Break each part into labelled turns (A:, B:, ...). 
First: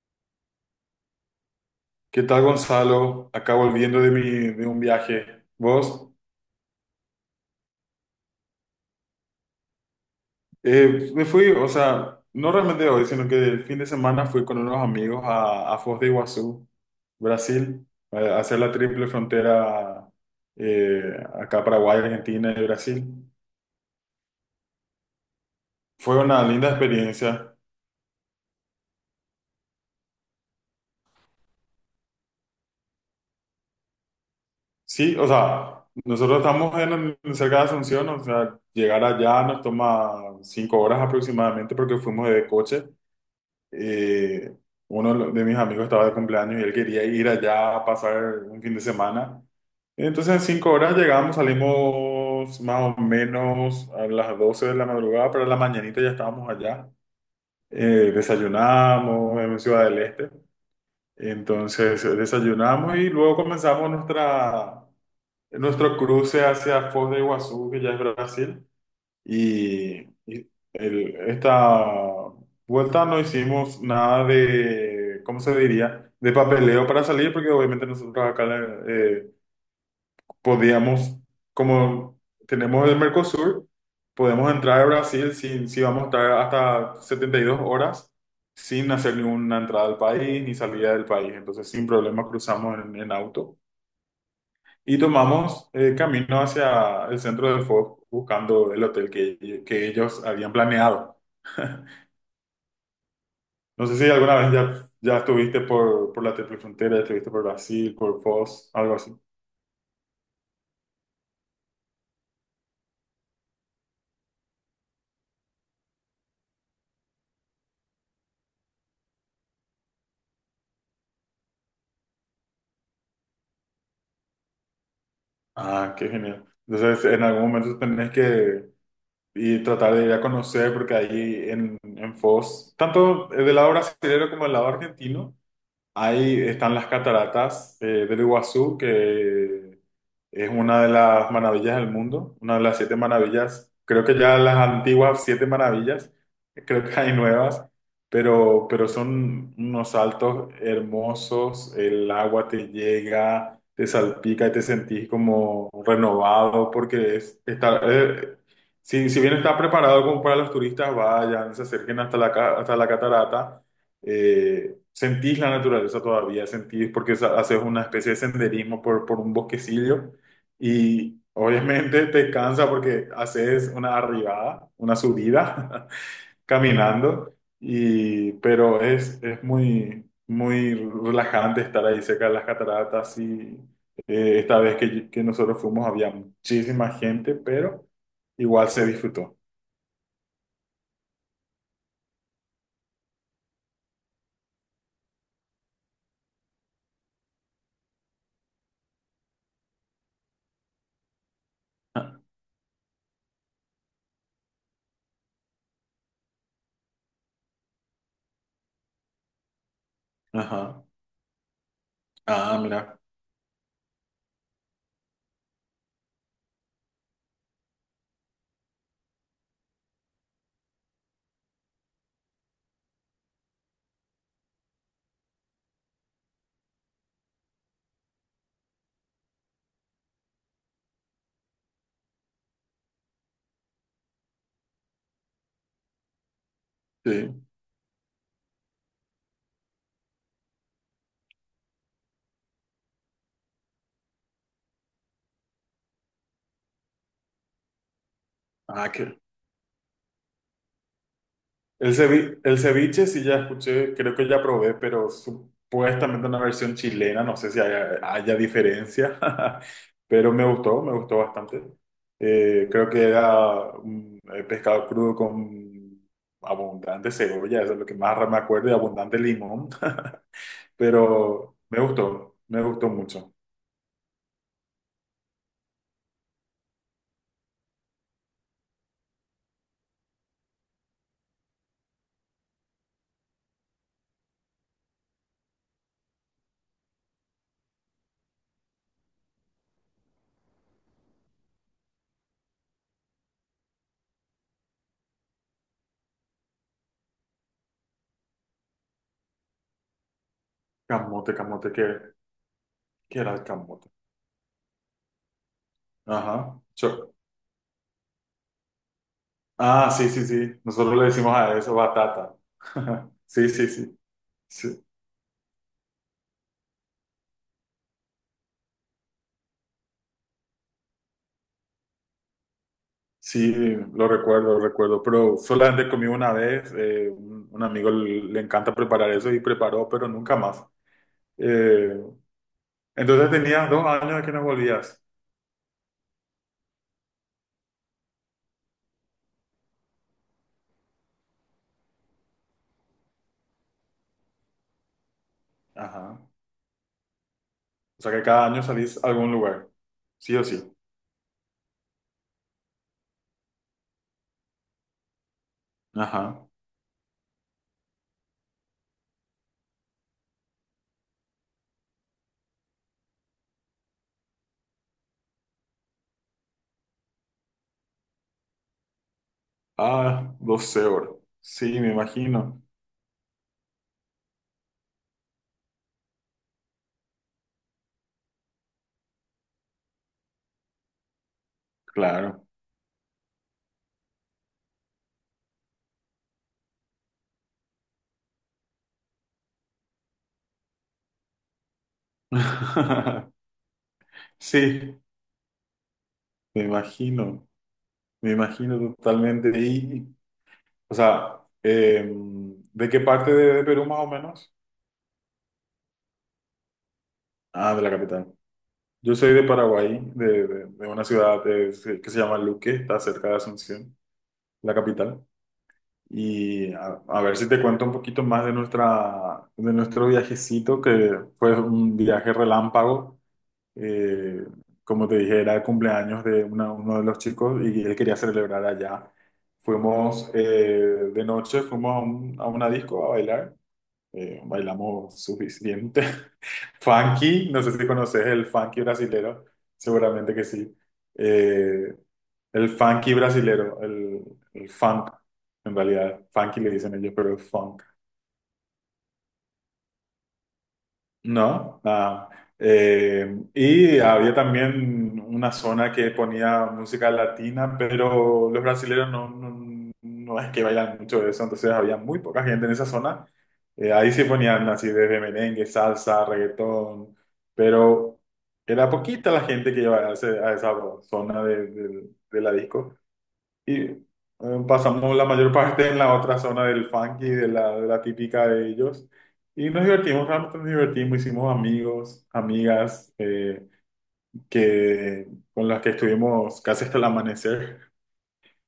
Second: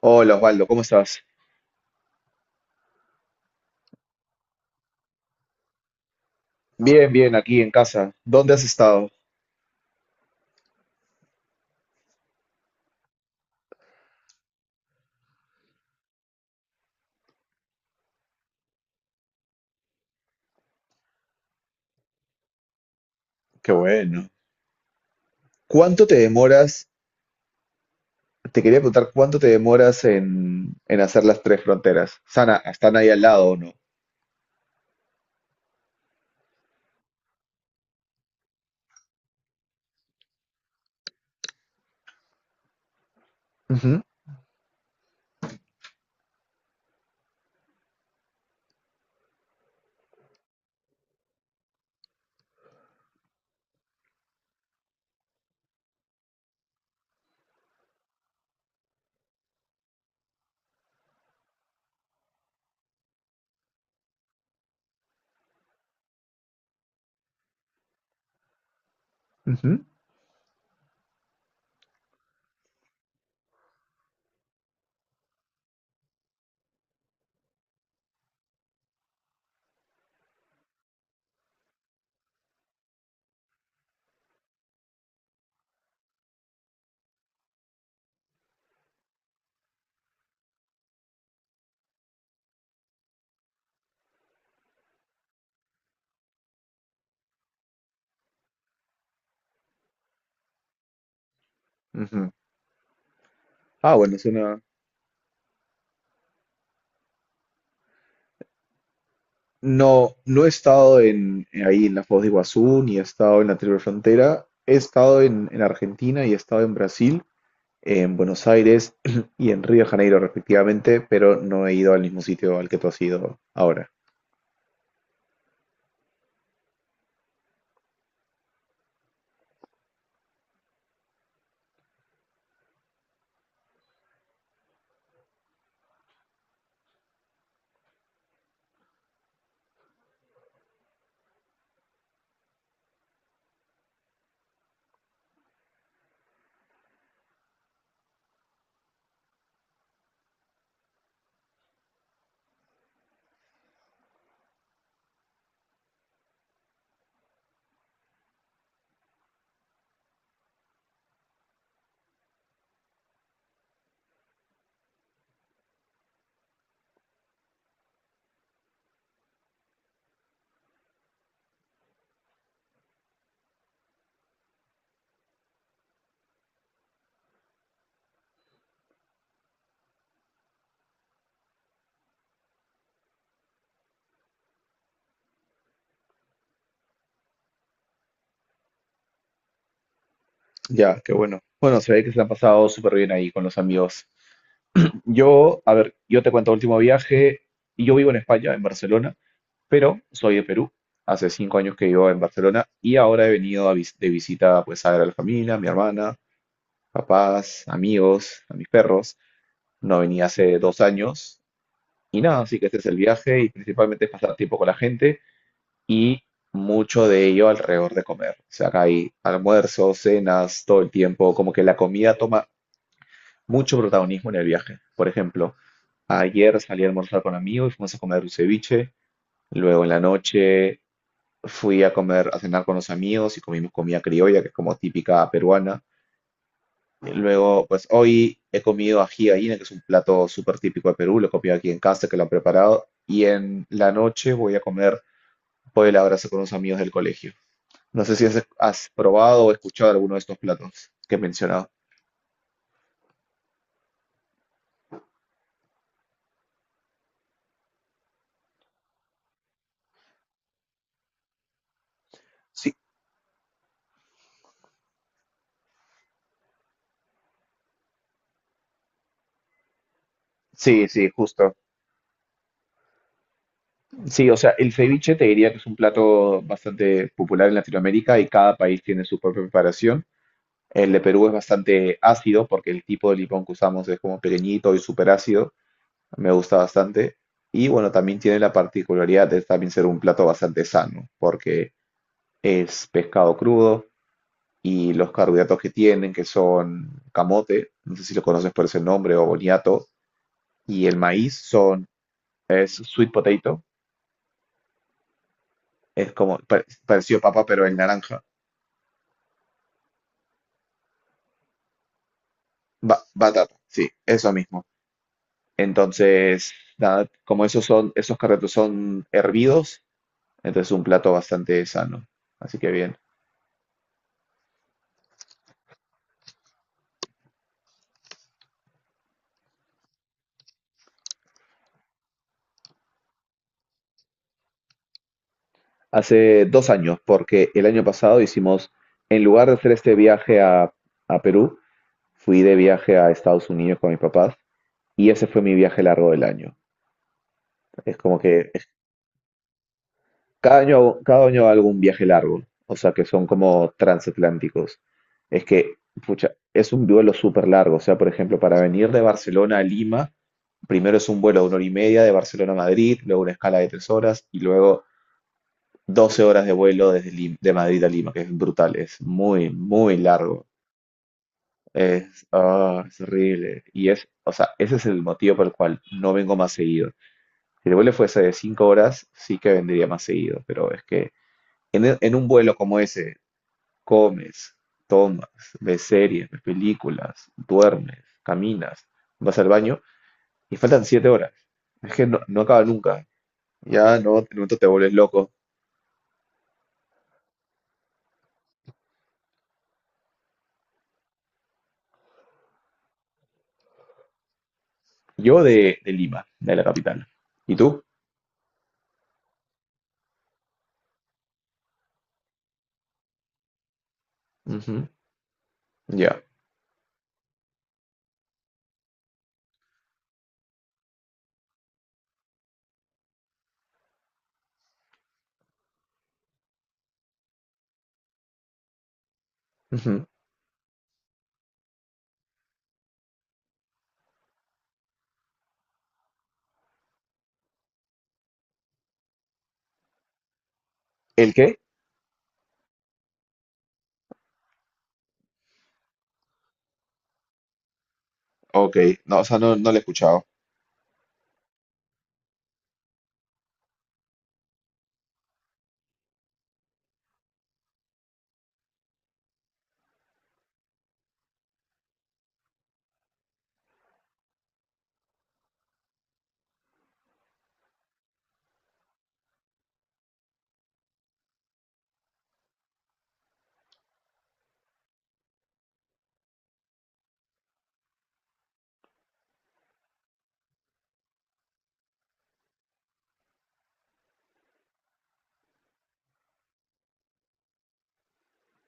A: Hola Osvaldo, ¿cómo estás?
B: ¿Qué tal, Gonzalo? Acá volviendo de un viaje. ¿Vos?
A: Bien, bien, aquí en casa. ¿Dónde has estado?
B: Me fui, o sea, no realmente hoy, sino que el fin de semana fui con unos amigos a Foz de Iguazú, Brasil, a hacer la Triple Frontera, eh, acá Paraguay, Argentina y Brasil.
A: Qué bueno. ¿Cuánto te
B: Fue una linda
A: demoras?
B: experiencia.
A: Te quería preguntar, ¿cuánto te demoras en hacer las tres fronteras? ¿Sana, están ahí al lado o no?
B: Sí, o sea, nosotros estamos cerca de Asunción. O sea, llegar allá nos toma 5 horas aproximadamente porque fuimos de coche.
A: Ujú,
B: eh, uno de mis amigos estaba de cumpleaños y él quería ir allá a pasar un fin de semana. Entonces en 5 horas llegamos, salimos más o menos a las 12 de la madrugada, pero a la mañanita ya estábamos allá. Desayunamos en Ciudad del Este. Entonces desayunamos y luego comenzamos nuestro cruce hacia Foz de Iguazú, que ya es Brasil.
A: ujú,
B: Y, y esta vuelta no hicimos nada de, ¿cómo se diría? De papeleo para salir, porque obviamente nosotros acá eh, podíamos, como tenemos el Mercosur, podemos entrar a Brasil sin, si vamos a estar hasta 72 horas sin hacer ninguna entrada al país ni salida del país. Entonces, sin problema cruzamos en auto y tomamos camino hacia el centro del fuego buscando el hotel que ellos habían planeado.
A: ujú.
B: No
A: Ah,
B: sé si
A: bueno, es
B: alguna vez
A: una.
B: ya estuviste por la Triple Frontera, ya estuviste por Brasil, por Foz, algo así.
A: No, no he estado ahí en la Foz de Iguazú, ni he estado en la Triple Frontera. He estado en Argentina y he estado en Brasil, en Buenos Aires y en Río de Janeiro, respectivamente, pero no he ido al mismo sitio al que tú has ido ahora.
B: Ah, qué genial. Entonces, en algún momento tenés que y tratar de ir a conocer, porque ahí en Foz, tanto del lado brasileño como del lado argentino, ahí están las cataratas del Iguazú, que es una de las maravillas del mundo, una de las siete maravillas. Creo que ya las antiguas siete maravillas, creo que hay nuevas, pero son unos saltos hermosos. El agua te llega, te salpica y te sentís como renovado, porque está, si bien está preparado como para los turistas, vayan, se acerquen hasta la catarata. Sentís la naturaleza todavía, sentís porque haces una especie de senderismo por un bosquecillo y obviamente te cansa porque haces una arribada, una subida caminando, pero es muy, muy relajante estar ahí cerca de las cataratas y esta vez que nosotros fuimos había muchísima gente, pero igual se disfrutó.
A: Ya, qué bueno. Bueno, se ve que se la han pasado súper bien ahí con los amigos. Yo, a ver, yo te cuento el último viaje. Yo vivo en España, en Barcelona, pero soy de Perú. Hace 5 años que vivo en Barcelona y ahora he venido a de visita, pues a ver a la familia, a mi hermana, papás, amigos, a mis perros. No venía hace dos
B: Ajá.
A: años y nada,
B: Ah,
A: así que este es el
B: mira.
A: viaje y principalmente es pasar tiempo con la gente y mucho de ello alrededor de comer. O sea, acá hay almuerzos, cenas, todo el tiempo, como que la comida toma mucho protagonismo en el viaje. Por ejemplo, ayer salí a almorzar con amigos y fuimos a comer un ceviche. Luego en la noche fui a comer, a cenar con los amigos y comimos comida criolla, que es como típica peruana. Y
B: Sí.
A: luego, pues hoy he comido ají de gallina, que es un plato súper típico de Perú, lo he comido aquí en casa, que lo han preparado. Y en la noche voy a comer pollo a la brasa con unos amigos del colegio. No sé si has
B: Ah, qué,
A: probado o escuchado alguno de estos platos que he mencionado.
B: El ceviche, el ceviche sí ya escuché, creo que ya probé, pero supuestamente una versión chilena, no sé si haya diferencia, pero me gustó bastante. Eh,
A: Sí,
B: creo que era un pescado crudo con abundante cebolla, eso es lo que más me acuerdo, y abundante limón,
A: sí, sí, justo.
B: pero me gustó mucho.
A: Sí, o sea, el ceviche te diría que es un plato bastante popular en Latinoamérica y cada país tiene su propia preparación. El de Perú es bastante ácido porque el tipo de limón que usamos es como pequeñito y súper ácido. Me gusta bastante. Y bueno, también tiene la particularidad de también ser un plato bastante sano porque es pescado crudo y los carbohidratos que tienen, que son camote, no sé si lo conoces por ese nombre, o boniato, y el
B: Camote,
A: maíz
B: camote, ¿qué,
A: son es sweet
B: qué era el
A: potato,
B: camote?
A: es como
B: Ajá.
A: parecido a papa pero en naranja.
B: Ah, sí, sí, sí, nosotros le decimos a eso batata.
A: Ba-
B: Sí,
A: batata,
B: sí,
A: sí,
B: sí.
A: eso mismo.
B: Sí,
A: Entonces, nada, como esos son, esos carretos son hervidos, entonces un plato bastante sano. Así que bien.
B: sí, lo recuerdo, pero solamente comí una vez. Un amigo, le encanta preparar eso y preparó, pero nunca más. Eh, entonces tenías 2 años de que no volvías.
A: Hace dos años, porque el año pasado hicimos, en lugar de hacer este viaje a Perú, fui de viaje a Estados Unidos con mis papás y ese fue mi viaje largo
B: Ajá.
A: del año. Es
B: O sea
A: como
B: que cada
A: que
B: año salís a algún lugar, sí o
A: Cada
B: sí.
A: año, hago- cada año hago un viaje largo, o sea que son como transatlánticos. Es que, pucha,
B: Ajá.
A: es un vuelo súper largo, o sea, por ejemplo, para venir de Barcelona a Lima, primero es un vuelo de 1 hora y media de Barcelona a Madrid, luego una escala de 3 horas y luego 12 horas de vuelo desde de Madrid a Lima, que es brutal, es muy, muy
B: Ah,
A: largo.
B: 12 horas. Sí, me
A: Es,
B: imagino.
A: ah, es horrible. Y es, o sea, ese es el motivo por el cual no vengo más seguido. Si el vuelo fuese de 5 horas, sí que vendría más seguido, pero es que en un
B: Claro.
A: vuelo como ese, comes, tomas, ves series, ves películas, duermes, caminas, vas al baño y faltan 7 horas. Es que no, no acaba nunca. Ya no, en un momento te vuelves
B: Sí,
A: loco.
B: me imagino, me imagino totalmente. Y o sea, ¿de qué parte de Perú más o menos?
A: Yo de Lima, de la capital. ¿Y
B: Ah,
A: tú?
B: de la capital. Yo soy de Paraguay, de, de una ciudad, que se llama Luque, está cerca de Asunción, la
A: Ujú,
B: capital.
A: ya,
B: Y a ver si te cuento un poquito más de nuestra, de nuestro viajecito, que fue un viaje relámpago. Eh, como te dije, era el cumpleaños de uno de los chicos y él quería celebrar allá.
A: ujú.
B: Fuimos de noche, fuimos a una disco a bailar. Bailamos suficiente. Funky, no sé si conoces el funky brasilero, seguramente que sí.
A: ¿El qué?
B: Eh, el funky brasilero, el funk, en realidad, funky le dicen ellos, pero es funk.
A: Ok, no, o sea, no lo he escuchado.
B: No, nada. Y había también una zona que ponía música latina, pero los brasileños no, no, no es que bailan mucho de eso, entonces había muy poca gente en esa zona. Ahí sí ponían así desde merengue, salsa, reggaetón, pero era poquita la gente que iba a esa zona de, de la disco. Y pasamos la mayor parte en la otra zona del funky, de la típica de ellos. Y nos divertimos, realmente nos divertimos, hicimos amigos, amigas, que, con las que estuvimos casi hasta el amanecer.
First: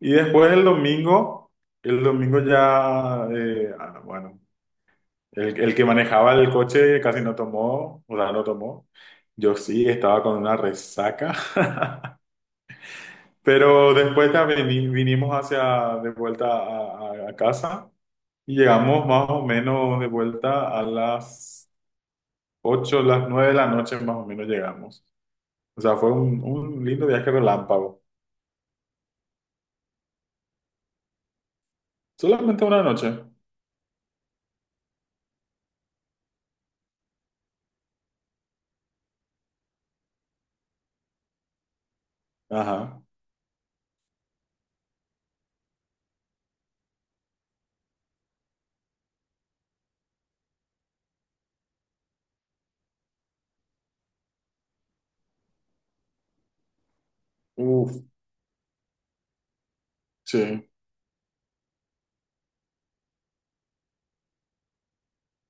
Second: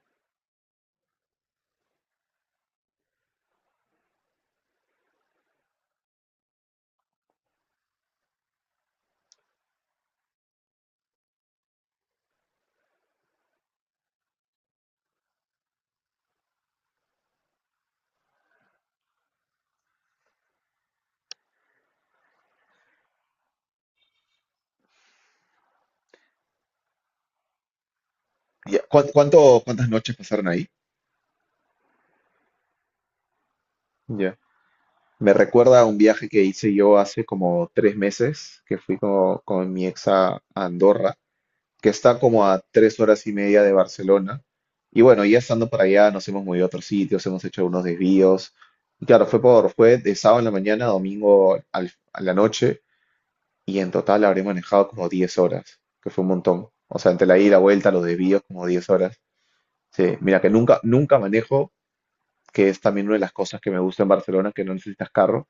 B: Y después el domingo ya, bueno, el que manejaba el coche casi no tomó, o sea, no tomó. Yo sí estaba con una resaca. Pero después ya vinimos de vuelta a casa y llegamos más o menos de vuelta a las 8 las 9 de la noche, más o menos llegamos. O sea, fue un lindo viaje relámpago.
A: Ya, ¿Cuántas noches pasaron ahí?
B: Solamente una noche.
A: Ya. Me recuerda a un viaje que hice yo hace como 3 meses, que fui con mi ex a Andorra, que está como a tres
B: Ajá.
A: horas y media de Barcelona. Y bueno, ya estando para allá, nos hemos movido a otros sitios, hemos hecho unos desvíos. Y claro, fue de sábado en la mañana a domingo a la noche, y en total habré manejado como 10 horas, que fue un montón. O sea, entre la ida, y la vuelta,
B: Uf,
A: los desvíos, como 10 horas. Sí, mira que
B: sí.
A: nunca, nunca manejo, que es también una de las cosas que me gusta en Barcelona, que no necesitas carro.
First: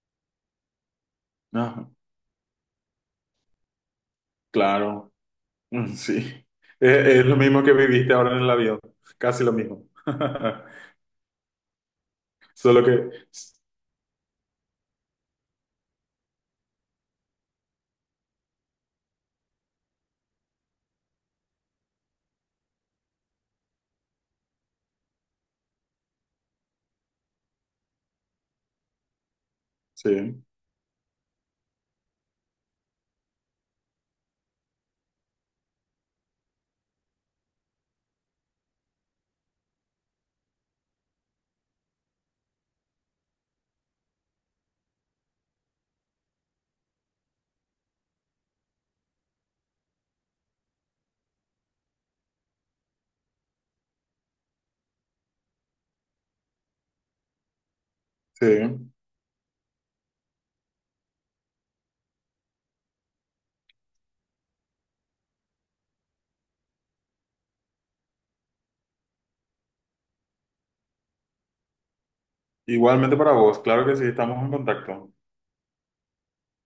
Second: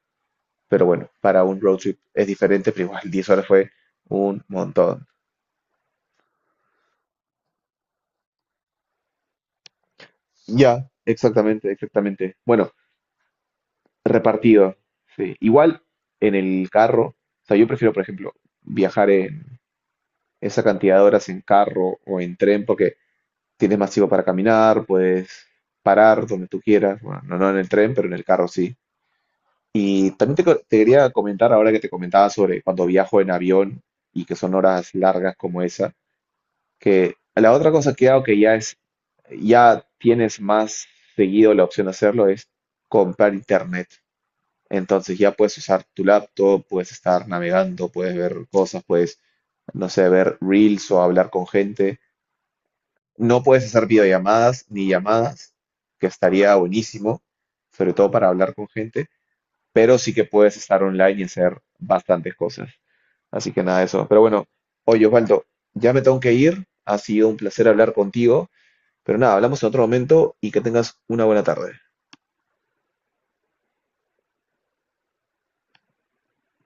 A: Pero bueno, para un road
B: Ajá.
A: trip es diferente, pero igual 10 horas fue un montón.
B: Claro. Mm, sí. Es lo mismo que viviste ahora en el avión. Casi lo mismo.
A: Ya, exactamente, exactamente. Bueno,
B: Solo que.
A: repartido. Sí. Igual en el carro, o sea, yo prefiero, por ejemplo, viajar en esa cantidad de horas en carro o en tren porque tienes más tiempo para caminar, puedes parar donde tú quieras, bueno, no en el tren, pero en el carro sí.
B: Sí,
A: Y también te quería comentar ahora que te comentaba sobre cuando viajo en avión y que son horas largas como esa, que la otra cosa que hago que ya es, ya tienes más seguido la opción de hacerlo es comprar internet. Entonces ya puedes usar tu laptop, puedes estar navegando, puedes ver cosas, puedes, no sé, ver reels o hablar con gente. No puedes hacer videollamadas ni llamadas, que estaría buenísimo, sobre todo para
B: sí.
A: hablar con gente, pero sí que puedes estar online y hacer bastantes cosas. Así que nada de eso. Pero bueno, oye Osvaldo, ya me tengo que ir. Ha sido un placer hablar contigo, pero nada, hablamos en otro momento y que tengas una buena tarde.
B: Igualmente para vos. Claro que sí, estamos en contacto.